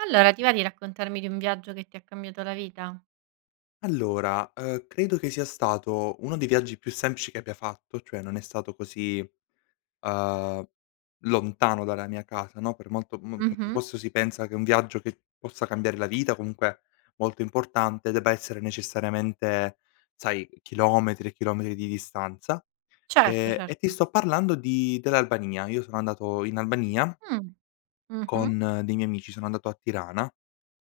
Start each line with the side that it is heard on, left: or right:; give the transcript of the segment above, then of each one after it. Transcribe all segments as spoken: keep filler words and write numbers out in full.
right: Allora ti va di raccontarmi di un viaggio che ti ha cambiato la vita?
left: Allora, uhm, credo che sia stato uno dei viaggi più semplici che abbia fatto, cioè non è stato così, uhm, lontano dalla mia casa no, per molto mol mentr
right: Mh-mh.
left: posso si pensa che un viaggio che possa cambiare la vita, comunque molto importante, debba essere necessariamente, sai, chilometri e chilometri di distanza,
right: Certo,
left: ehm,
right: cer
left: e ti sto parlando di dell'Albania. Io sono andato in Albania
right: Mh. Mh-mh.
left: con dei miei amici. Sono andato a Tirana.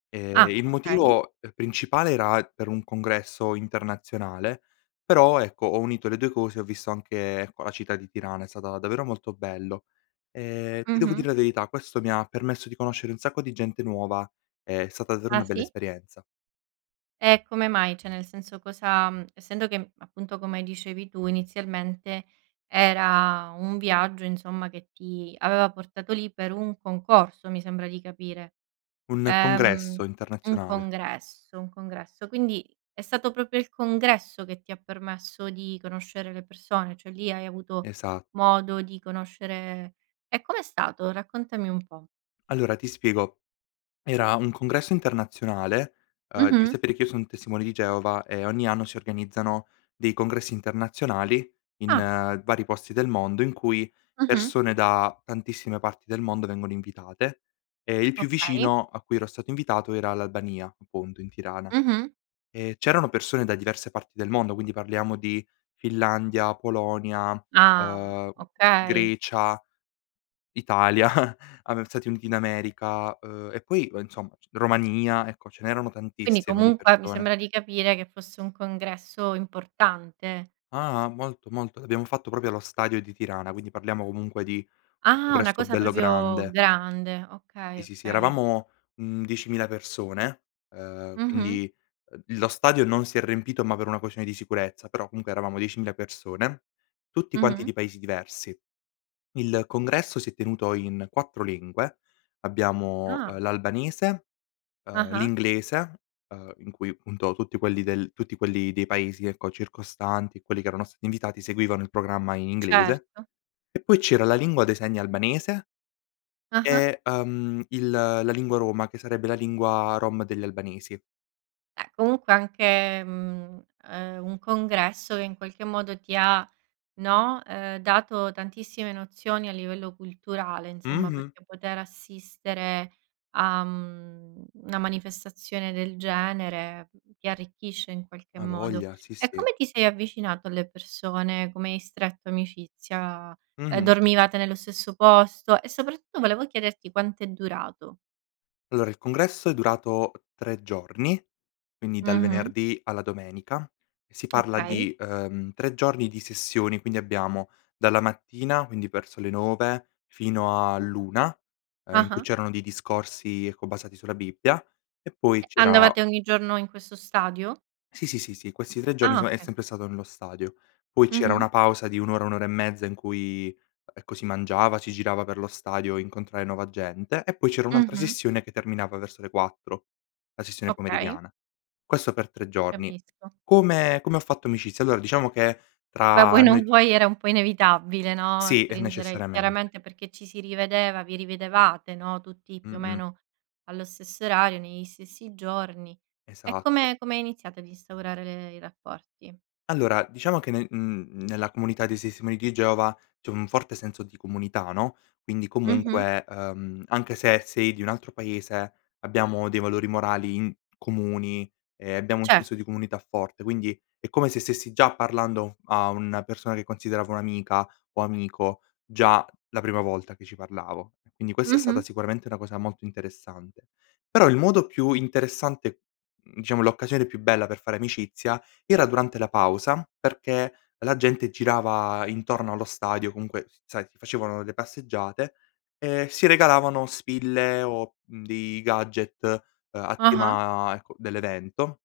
left: Ehm,
right: Ah,
left: il
right: okay.
left: motivo, uhm, principale era per un congresso internazionale, però ecco, ho unito le due cose, ho visto anche co la città di Tirana, è stata davvero molto bello. Ehm, ti devo dire
right: Mh-mh.
left: la verità, questo mi ha permesso di conoscere un sacco di gente nuova, è stata davvero una
right: Ah
left: bella
right: sì?
left: esperienza.
right: E come mai? ceh nel senso cosa mhmm, essendo che, mhmm, appunto come dicevi tu, inizialmente era un viaggio, insomma, che ti aveva portato lì per un concorso, mi sembra di capire.
left: Un
right: Ehm,
left: congresso
right: un
left: internazionale.
right: congresso, un congresso, quindi è stato propio il congresso che ti ha permesso di conoscere le persone, cioè lì hai avuto
left: Esa
right: modo di conoscere e come è stato? Raccontami un po'.
left: Allora ti spiego: era un congresso internazionale. Uhm, devi
right: Mh-mh.
left: sapere che io son testimone di Geova e ogni anno si organizzano dei congressi internazionali, in
right: Ah.
left: vari posti del mondo, in cui
right: Mh-mh.
left: persone da tantissime parti del mondo vengono invitate e il più
right: Okay.
left: vicino a cui ero stato invitato era l'Albania, appunto, in Tirana.
right: Mh-mh.
left: E c'erano persone da diverse parti del mondo, quindi parliamo di: Finlandia, Polonia,
right: Ah,
left: uhm,
right: o okay.
left: Grecia, Italia, Ame Stati Uniti d'America, uhm e poi, ue insomma c Romania; ecco, ce n'erano
right: Quindi
left: tantissime di
right: comunque, mi
left: persone.
right: sembra di capire, che fosse un congresso importante.
left: Ah-ah, molto, molto. Abbiamo fatto probio lo stadio di Tirana. Quindi parliamo comunque di un
right: Ah! Una
left: congresso
right: cosa
left: bello
right: propio
left: grande.
right: grande. Okay,
left: Sì, sì, sì.
right: okay.
left: Eravamo, mhmm, diecimila persone, uhm,
right: Mh-mh.
left: quindi, uhm, lo stadio non si è rempito, ma per una quescione di sicurezza, però comunque eravamo diecimila persone. Tutti quanti
right: Mh-mh.
left: di paesi diversi. Il congresso si è tenuto in quattro lingue: abbiamo,
right: Ah.
left: uhm l'albanese, uhm,
right: Ah-ah.
left: l'inglese, uhm, in cui, punto, tutti quelli del tutti quelli dei paesi, ecco, circostanti, quelli che erano stati invitati, seguivano il programma inglese
right: Certo.
left: e poi c'era la lingua dei segni albanese
right: Ah-ah.
left: e, uhm, il la lingua roma, che sarebbe la lingua rom degli albanesi.
right: Eh, comunque anche mhmm, uhm, un congresso che in qualche modo ti ha, no, ehm, dato tantissime nozioni a livello culturale, insomma,
left: Mh-mh.
right: perché poter assistere a, mhmm, na manifestazione del genere ti arricchisce in qualche
left: A
right: modo.
left: voglia, sì,
right: E
left: sì.
right: come ti sei avvicinato alle persone, come hai stretto amicizia ehm,
left: Mh-mh.
right: dormivate nello stesso posto e sopratto volevo chiederti quant'è durato?
left: Allora il congresso è durato tre giorni, quindi dal
right: Mh-mh.
left: venerdì alla domenica e si parla
right: Okay.
left: di, uhm, tre giorni di sessioni. Quindi abbiamo: dalla mattina, quindi verso le nove fino all'una, uhm, in cui
right: Ah-ah.
left: c'erano dei discorsi, ecco, basati sulla Bibbia e
right: E
left: poi c'era
right: andavate ogni giorno in questo stadio?
left: Sì, sì, sì, sì. Questi tre giorni
right: Ah,
left: soma è
right: okay.
left: sempre stato nello stadio. Poi c'era
right: Mh-mh.
left: una pausa di un ora, un ora e mezza, in cui, ecco, si mangiava, si girava per lo stadio a incontrare nuova gente e poi c'era un'altra
right: Mh-mh.
left: sessione che terminava verso le quattro, la sessione
right: Okay.
left: pomeridiana. Questo per tre giorni.
right: Capisco.
left: Come come ho fatto amicizia? Allora diciamo che
right: Beh, vuoi
left: tra
right: non
left: noi
right: vuoi era un po' inevitabile, no,
left: Sì, e
right: stringere
left: necessariamen
right: chiaramente perché ci si rivedeva vi rividevate no, tutti più o
left: Mh-mh.
right: meno allo stesso orario, negli stessi giorni; e
left: Esatto.
right: come come iniziate ad instaurare le i rapporti?
left: Allora diciamo che nel mhmm, nella comunità dei sestimoni di Geova c'è un forte senso di comunità no, quindi
right: Mh-mh.
left: comunque, ehm, anche se sei di un altro paese abbiamo dei valori morali in comuni, ehm, abbiamo un
right: Cert
left: senso di comunità forte. Quindi è come se stessi già parlando a una persona che considero come un'amica o amico già la prima volta che ci parlavo. Quindi questa è stata
right: Mh-mh.
left: sicuramente una cosa molto interessante. Però il modo più interessante, mhmm diciamo l'occasione più bella per fare amicizia era durante la pausa perché la gente girava intorno allo stadio, comunque sai facevano le passeggiate, e si regalavano spille o, mhmm, dei gadget, uhm, a
right: Ah-ah.
left: tema, ecco, dell'evento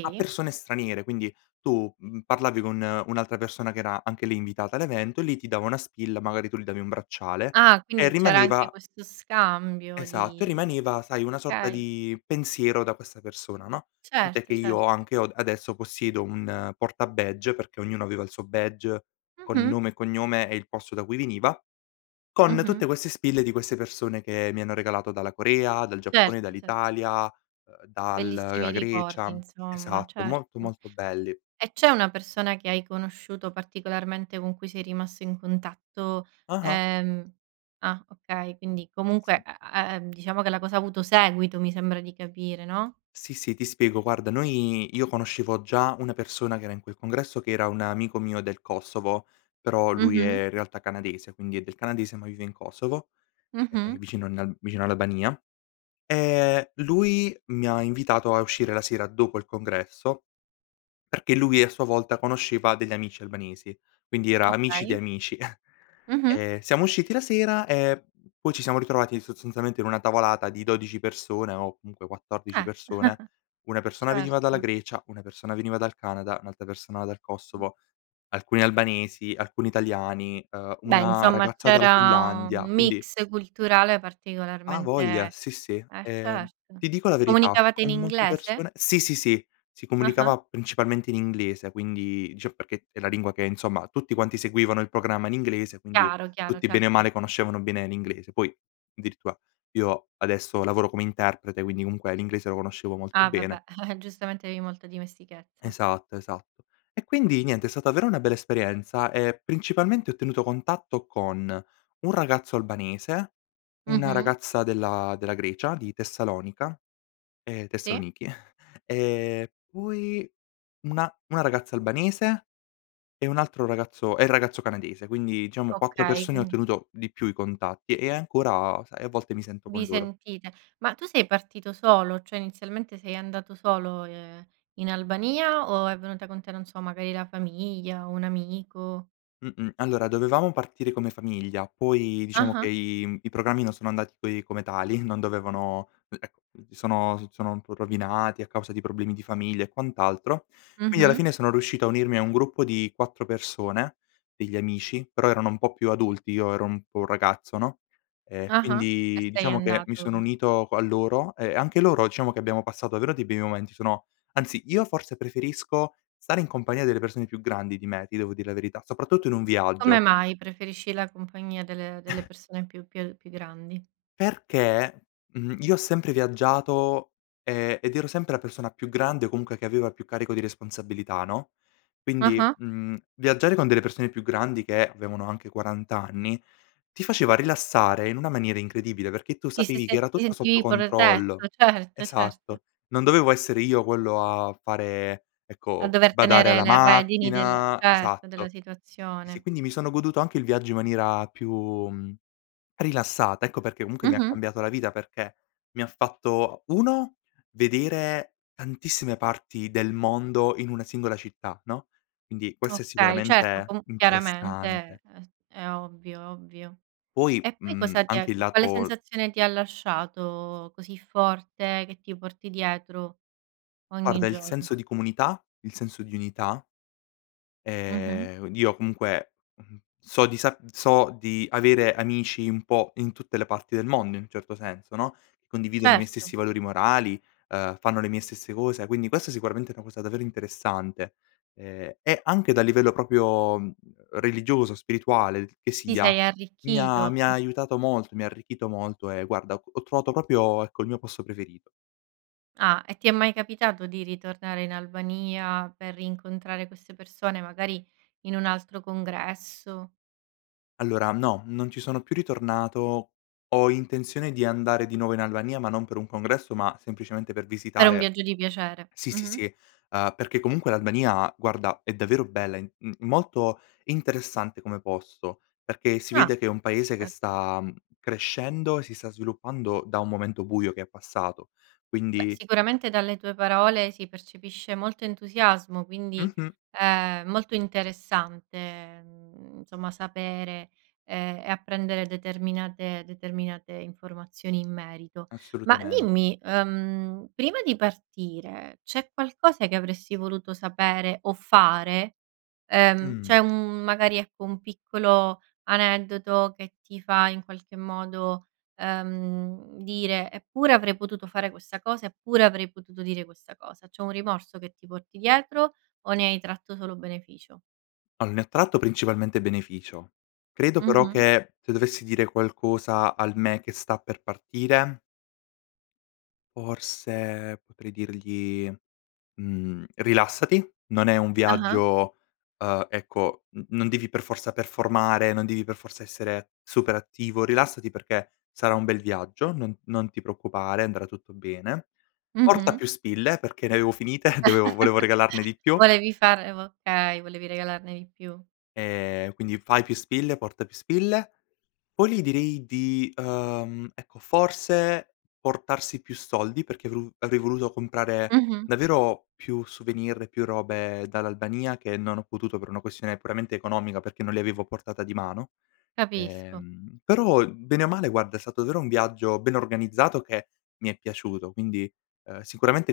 left: a persone straniere. Quindi tu, mhmm, parlavi con un'altra persona che era anche lì invitata all'evento, lì ti dava una spilla magari tu gli davi un bracciale
right: Ah,
left: e
right: quindi c'era anche
left: rimaneva
right: questo scambio
left: Esatto e
right: di
left: rimaneva sai una sorta
right: okay.
left: di pensiero da questa persona no; tantè che
right: Certo
left: io
right: cert
left: anche ho adesso possiedo un porta badge, perché ognuno aveva il suo badge con
right: Mh-mh.
left: nome e cognome e il posto da cui veniva, con tutte
right: Mh-mh.
left: queste spille di queste persone che mi hanno regalato dalla Corea, dal Giappone,
right: Certo, cer
left: dall'Italia, uhm, dal la
right: Bellissimi ricordi,
left: Grecia.
right: insomma.
left: Esatto, molto
right: Certo.
left: molto belli.
right: E c'è una persona che hai conosciuto particolarmente con cui sei rimasto in contatto,
left: Ah-ah.
right: ehm ah, okay. Quindi
left: E
right: comunque
left: sì.
right: a a e ehm, diciamo che la cosa ha avuto seguito mi sembra di capire, no?
left: Sì sì, ti spiego. Guarda noi io conoscevo già una persona che era in quel congresso che era un amico mio del Kosovo, però lui
right: Mh-mh.
left: è in realtà canadese quindi è del canadese ma vive in Kosovo, e ehm
right: Mh-mh.
left: vicino a nal vicino all'Albania. Ehm, lui mi ha invitato a uscire la sera dopo il congresso, perché lui a sua volta conosceva degli amici albanesi, quindi era amici di
right: Okay.
left: amici.
right: Mh-mh.
left: Ehm, siamo usciti la sera e p poi ci siamo ritrovati sozolziamente in una tavolata di dodici persone o comunque quattordici
right: Eh.
left: persone: una persona veniva dalla
right: Certo.
left: Grecia, una persona veniva dal Canada, un'altra persona dal Kosovo, alcuni albanesi, alcuni italiani, ehm,
right: Beh,
left: una
right: insomma
left: ragazza dalla
right: c'era un
left: Finlandia. Quindi
right: mix culturale
left: A
right: particolarmente
left: voglia, sì
right: eh
left: sì. Ehm,
right: certo.
left: ti dico la verità:
right: Comunicavate in
left: con molte
right: inglese?
left: persone sì, sì, sì, si
right: Ah-ah.
left: comunicava principalmente in inglese; quindi dicevo perché è la lingua che insomma tutti quanti seguivano il programma in inglese quindi
right: Chiaro, chiaro,
left: tutti bene o
right: certo.
left: male conoscevano bene l'inglese. Poi addirittura io adesso lavoro come interprete quindi comunque l'inglese lo conoscevo molto
right: A
left: bene.
right: vabbè. Giustamente avevi molta dimestichezza.
left: Esatto, esatto. E quindi niente è stata davvero una bella esperienza e principalmente ho tenuto contatto con un ragazzo albanese, una
right: Mh-mh.
left: ragazza della Grecia di Tessalonica, ehm,
right: Sì.
left: Tessanichi; e poi una una ragazza albanese e un altro ragazzo e il ragazzo canadese. Quindi diciamo quattro
right: Okay,
left: persone ho
right: quindi
left: ottenuto di più i contatti e ancora, sai, a volte mi sento con
right: Vi
left: loro.
right: sentite. Ma tu sei partito solo? ceh inizialmente sei andato solo, ehm, in Albania o è venuta con te, non so, magari la famiglia, un amico?
left: Mh-mh, allora dovevamo partire come famiglia, poi diciamo che
right: Ah-ah.
left: i, mhmm i programmi non sono andati coi come tali non dovevano e e mhmm, sono s sono un po' rovinati a causa di problemi di famiglia e quant'altro. Quindi alla
right: Mh-mh.
left: fine sono riuscito a unirmi a un gruppo di quattro persone degli amici, però erano un po' più adulti io ero un po' ragazzo no; ehm,
right: Ah-ah. E
left: quindi
right: sei
left: diciamo che mi sono
right: andato
left: unito qua a loro e anche loro diciamo che abbiamo passato davvero dei bei momenti, sono anzi io forse preferisco stare in compagnia delle persone più grandi di me ti devo dire la verità, soprattutto in un
right: Come
left: viaggio.
right: mai preferisci la compagnia delle delle persone più più più grandi?
left: Perché, mhmm, io ho sempre viaggiato, ehm, ed ero sempre la persona più grande o comunque che aveva più carico di responsabilità no; quindi,
right: Ah-ah.
left: mhmm, viaggiare con delle persone più grandi che avevano anche quarant anni ti faceva rilassare in una maniera incredibile perché tu
right: Ti si
left: sapevi che
right: senti
left: era
right: ti
left: tutto sotto
right: sentivi
left: controllo.
right: protetto, certo, certo.
left: Esatto. Non dovevo essere io quello a fare
right: A
left: ecco
right: dover
left: badare
right: tenere
left: alla
right: le redini del
left: macchina,
right: certo, della
left: esatto. Sì sì,
right: situazione.
left: quindi mi sono goduto anche il viaggio in maniera più, mhmm, rilassata ecco perché comunque mi ha
right: Mh-mh.
left: cambiato la vita perché mi ha fatto: uno vedere tantissime parti del mondo in una singola città no; quindi questo è
right: Okay, certo.
left: sicuramente
right: Comu chiaramente
left: interessante.
right: è s è ovvio, ovvio.
left: Poi,
right: E poi
left: mhmm,
right: cosa ti
left: anche il
right: ecco, quale
left: lato l
right: sensazione ti ha lasciato così forte che ti porti dietro ogni
left: Guarda il senso
right: giorno?
left: di comunità. Il senso di unità.
right: Mh-mh.
left: Ehm, io comunque, mhmm, so di sa so di avere amici un po' in tutte le parti del mondo in un certo senso, no, condividono i miei stessi
right: Certo.
left: valori morali, uhm, fanno le mie stesse cose, quindi questa è sicuramente una cosa davvero interessante. Ehm, e anche dal livello propio, mh mhmm, religioso, spirituale l che
right: Ti
left: sia,
right: sei
left: mi ha
right: arricchito,
left: mi
right: mh.
left: ha aiutato molto, mi ha arricchito molto e guarda ho trovato propio, ecco, il mio posto preferito.
right: Ah, e ti è mai capitato di ritornare in Albania per rincontrare queste persone magari in un altro congresso?
left: Allora no, non ci sono più ritornato. Ho intenzione di andare di nuovo in Albania ma non per un congresso ma semplicemente per
right: Per un
left: visitare
right: viaggio di piacere.
left: sì, sì,
right: Mh-mh.
left: sì. Uhm, perché comunque l'Albania guarda è davvero bella in m molto interessante come posto, perché si
right: Ah.
left: vede che è un paese che
right: Certo.
left: sta, mhmm, crescendo e si sta sviluppando da un momento buio che è passato.
right: Beh,
left: Quindi
right: sicuramente dalle tue parole si percepisce molto entusiasmo, quindi,
left: Mh-mh.
right: ehm, molto interessante, mhmm, insomma sapere, ehm, e apprendere determinate determinate informazioni in merito. Ma
left: Assolutamente.
right: dimmi, uhm, prima di partire c'è qualcosa che avresti voluto sapere o fare? Ehm,
left: Mh.
right: c'è un mhmm, magari, ecco, un piccolo aneddoto che ti fa in qualche modo, ehm, dire: "Eppure avrei potuto fare questa cosa, eppure avrei potuto dire questa cosa." C'è un rimorso che ti porti dietro o ne hai tratto solo beneficio?
left: Al ne tratto principalmente beneficio. Credo, però,
right: Mh-mh.
left: che se dovessi dire qualcosa al me che sta per partire forse, potrei dirgli, mhmm: “Rilassati. Non è un
right: Ah-ah.
left: viaggio, uhm, ecco n non devi per forza performare, non devi per forza essere super attivo. Rilassati perché sarà un bel viaggio, non non ti preoccupare, andrà tutto bene. Porta
right: Mh-mh.
left: più spille.“ Perché ne avevo finite, dovevo volevo regalarne di più.
right: Volevi fare vo Okay, volevi regalarne di più.
left: “Ehm, quindi fai più spille, porta più spille. Poi, gli direi di uhm, ecco, forse, portarsi più soldi perché vru avrei voluto comprare
right: Mh-mh.
left: davvero più souvenir, più robe dall'Albania, che non ho potuto per una questione puramente economica, perché non li avevo a portata di mano.
right: Capisco.
left: Ehm, però bene o male, guarda, è stato daero un viaggio ben organizzato che mi è piaciuto, quindi, uhm, sicuramente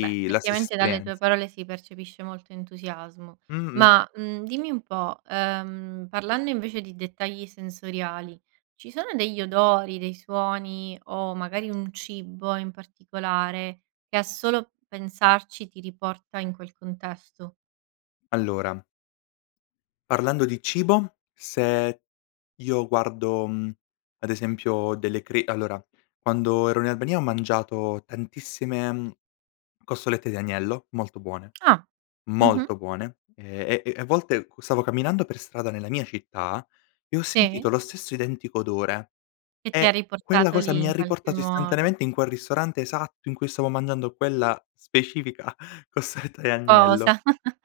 right: Beh,
left: la stessa
right: ettivamente, dalle
left: esperienz
right: tue parole si percepisce molto entusiasmo.
left: Mh-mh.
right: Ma, mhmm, dimmi un po', uhm, parlando invece di dettagli sensoriali, ci sono degli odori, dei suoni, o, magari, un cibo in particolare, che a solo pensarci, ti riporta in quel contesto?
left: Allora parlando di cibo, se io guardo, mhmm, ad esempio delle cre allora, quando ero in Albania ho mangiato tantissime, mhmm, costolette di agnello, molto buone,
right: Ah. Mh-mh.
left: molto buone, ehm, e e a volte, qu stavo camminando per strada nella mia città, e ho
right: Sì.
left: sentito lo stesso identico odore,
right: Che ti ha
left: e quella
right: riportato
left: cosa
right: lì
left: mi
right: in qualche
left: riportato
right: modo.
left: istantaneamente in quel ristorante esatto in cui stavo mangiando quella specifica costoletta di agnello.
right: Cosa?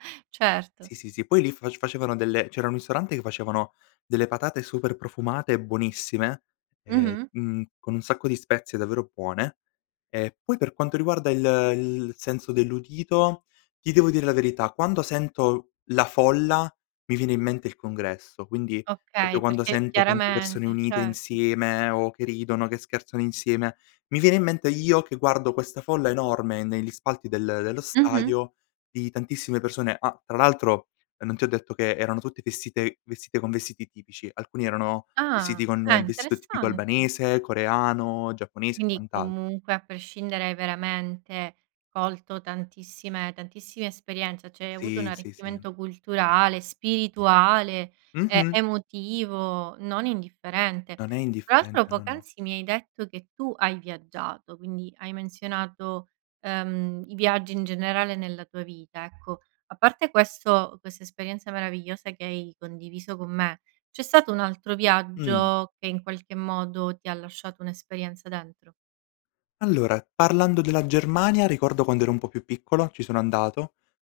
right: Certo.
left: Sì, sì, sì. Poi lì fac facevano delle c'era un ristorante che facevano delle patate super profumate e buonissime, e,
right: Mh-mh.
left: mhmm con un sacco di spezie davvero puone, e, poi, per quanto riguarda il il senso dell'udito, ti devo dire la verità, quando sento la folla, mi viene in mente il congresso. Quindi, popio
right: Okay,
left: quando
right: perché
left: sento tante persone
right: chiaramente
left: unite
right: certo.
left: insieme, o che ridono, che scherzano insieme, mi viene in mente io che guardo questa folla enorme negli spalti del dello
right: Mh-mh.
left: stadio, di tantissime persone Ah, tra l'altro, non ti ho detto che erano tutti festite vestite con vestiti tipici, alcuni erano vestiti
right: Ah.
left: con
right: Eh,
left: il vestito tipico
right: interessante.
left: albanese, coreano, giapponese e
right: Quindi,
left: quant'al
right: comunque, a prescindere, hai veramente colto tantissime tantissime esperienze, cioè, hai avuto un
left: Sì. Sì, sì.
right: arricchimento culturale, spirituale, ehm,
left: Mh-mh.
right: emotivo, non indifferente.
left: Non è
right: Tra l'altro,
left: indifferente. No, no.
right: poc'anzi mi hai detto che tu hai viaggiato, quindi, hai menzionato, uhm, i viaggi, in generale, nella tua vita, ecco. A parte questo quest'esperienza meravigliosa che hai condiviso con me, c'è stato un altro
left: Mh.
right: viaggio che in qualche modo ti ha lasciato un'esperienza dentro?
left: Allora, parlando della Germania, ricordo quando ero un po' più piccolo, ci sono andato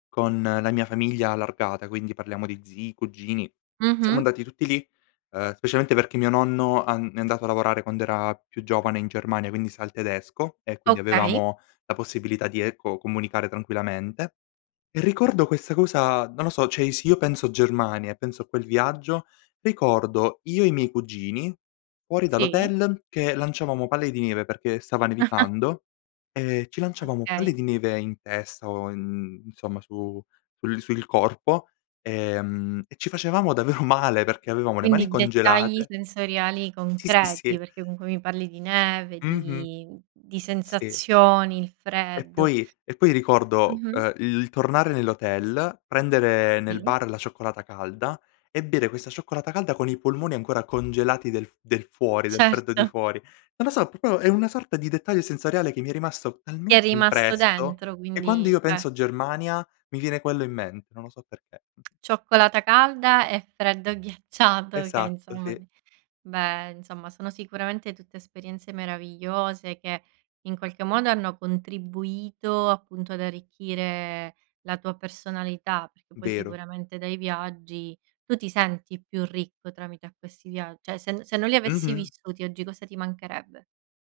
left: con la mia famiglia allargata, quindi, parliamo di zii, cugini. Siamo
right: Mh-mh.
left: andati tutti lì, uhm, specialmente perché mio nonno an è andato a lavorare quando era più giovane in Germania, quindi, sa il tedesco, e quindi,
right: Okay.
left: avevamo la possibilità di, ecco, comunicare tranquillamente. E, ricordo questa cosa, non lo so cioè, se io penso Germania, e penso a quel viaggio, ricordo io e i miei cugini fuori
right: Sì.
left: dall'hotel che lanciavamo palle di neve, perché stava nevicando, e ci lanciavamo palle
right: Okay.
left: di neve in testa, o in insomma su sul sul corpo, ehm, e ci facevamo davvero male perché avevamo le mani
right: Quindi, dettagli
left: congelate
right: sensoriali
left: Sì, sì,
right: concreti
left: sì.
right: perché comunque mi parli di neve,
left: Mh-mh.
right: di di
left: Sì.
right: sensazioni, il
left: E
right: freddo.
left: poi e poi, ricordo,
right: Mh-mh.
left: uhm, il il tornare nell'hotel, prendere nel
right: Sì.
left: bar la cioccolata calda, e bere questa cioccolata calda con i polmoni ancora congelati del f del fuori, del freddo di
right: Certo.
left: fuori. Non lo so, popio è una sorta di dettaglio sensoriale che mi è rimasto
right: Ti è
left: talmente
right: rimasto
left: impresso,
right: dentro,
left: che quando
right: quindi
left: io
right: cer
left: penso Germania, mi viene quello in mente, non lo so perché.
right: Cioccolata calda e freddo ghiacciato che,
left: Esatto.
right: insomma
left: Sì.
right: di beh, insomma, sono sicuramente tutte esperienze meravigliose, che, in qualche modo, hanno contribuito, appunto, ad arricchire la tua personalità perché, poi,
left: Vero.
right: sicuramente dai viaggi tu ti senti più ricco tramite a questi via cioè, se no se non li avessi
left: Mh-mh.
right: vissuti, oggi cosa ti mancherebbe?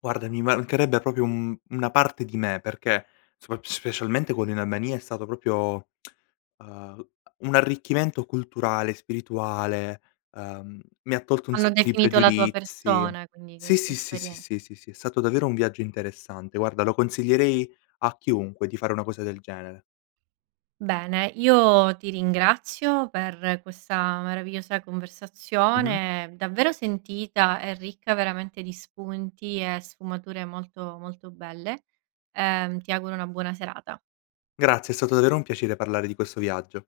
left: Guarda, mi mancherebbe popio un mhmm, una parte di me, perché sopra specialmente quello in Albania è stato propio uhm, un arricchimento culturale, spirituale, uhm, mi ha tolto un
right: Hanno
left: sacco di
right: definito la tua
left: pregiudizi.
right: persona, quindi,
left: Sì,
right: queste
left: sì, sì, sì,
right: esperien
left: sì, sì, sì. È stato davvero un viaggio interessante. Guarda, lo consiglierei a chiunque di fare una cosa del genere.
right: Bene, io ti ringrazio per questa meravigliosa
left: Mh-mh.
right: conversazione, davvero sentita, e ricca veramente di spunti, e sfumature molto, molto belle. Ehm, ti auguro una buona serata.
left: Grazie, è stato davvero un piacere parlare di questo viaggio.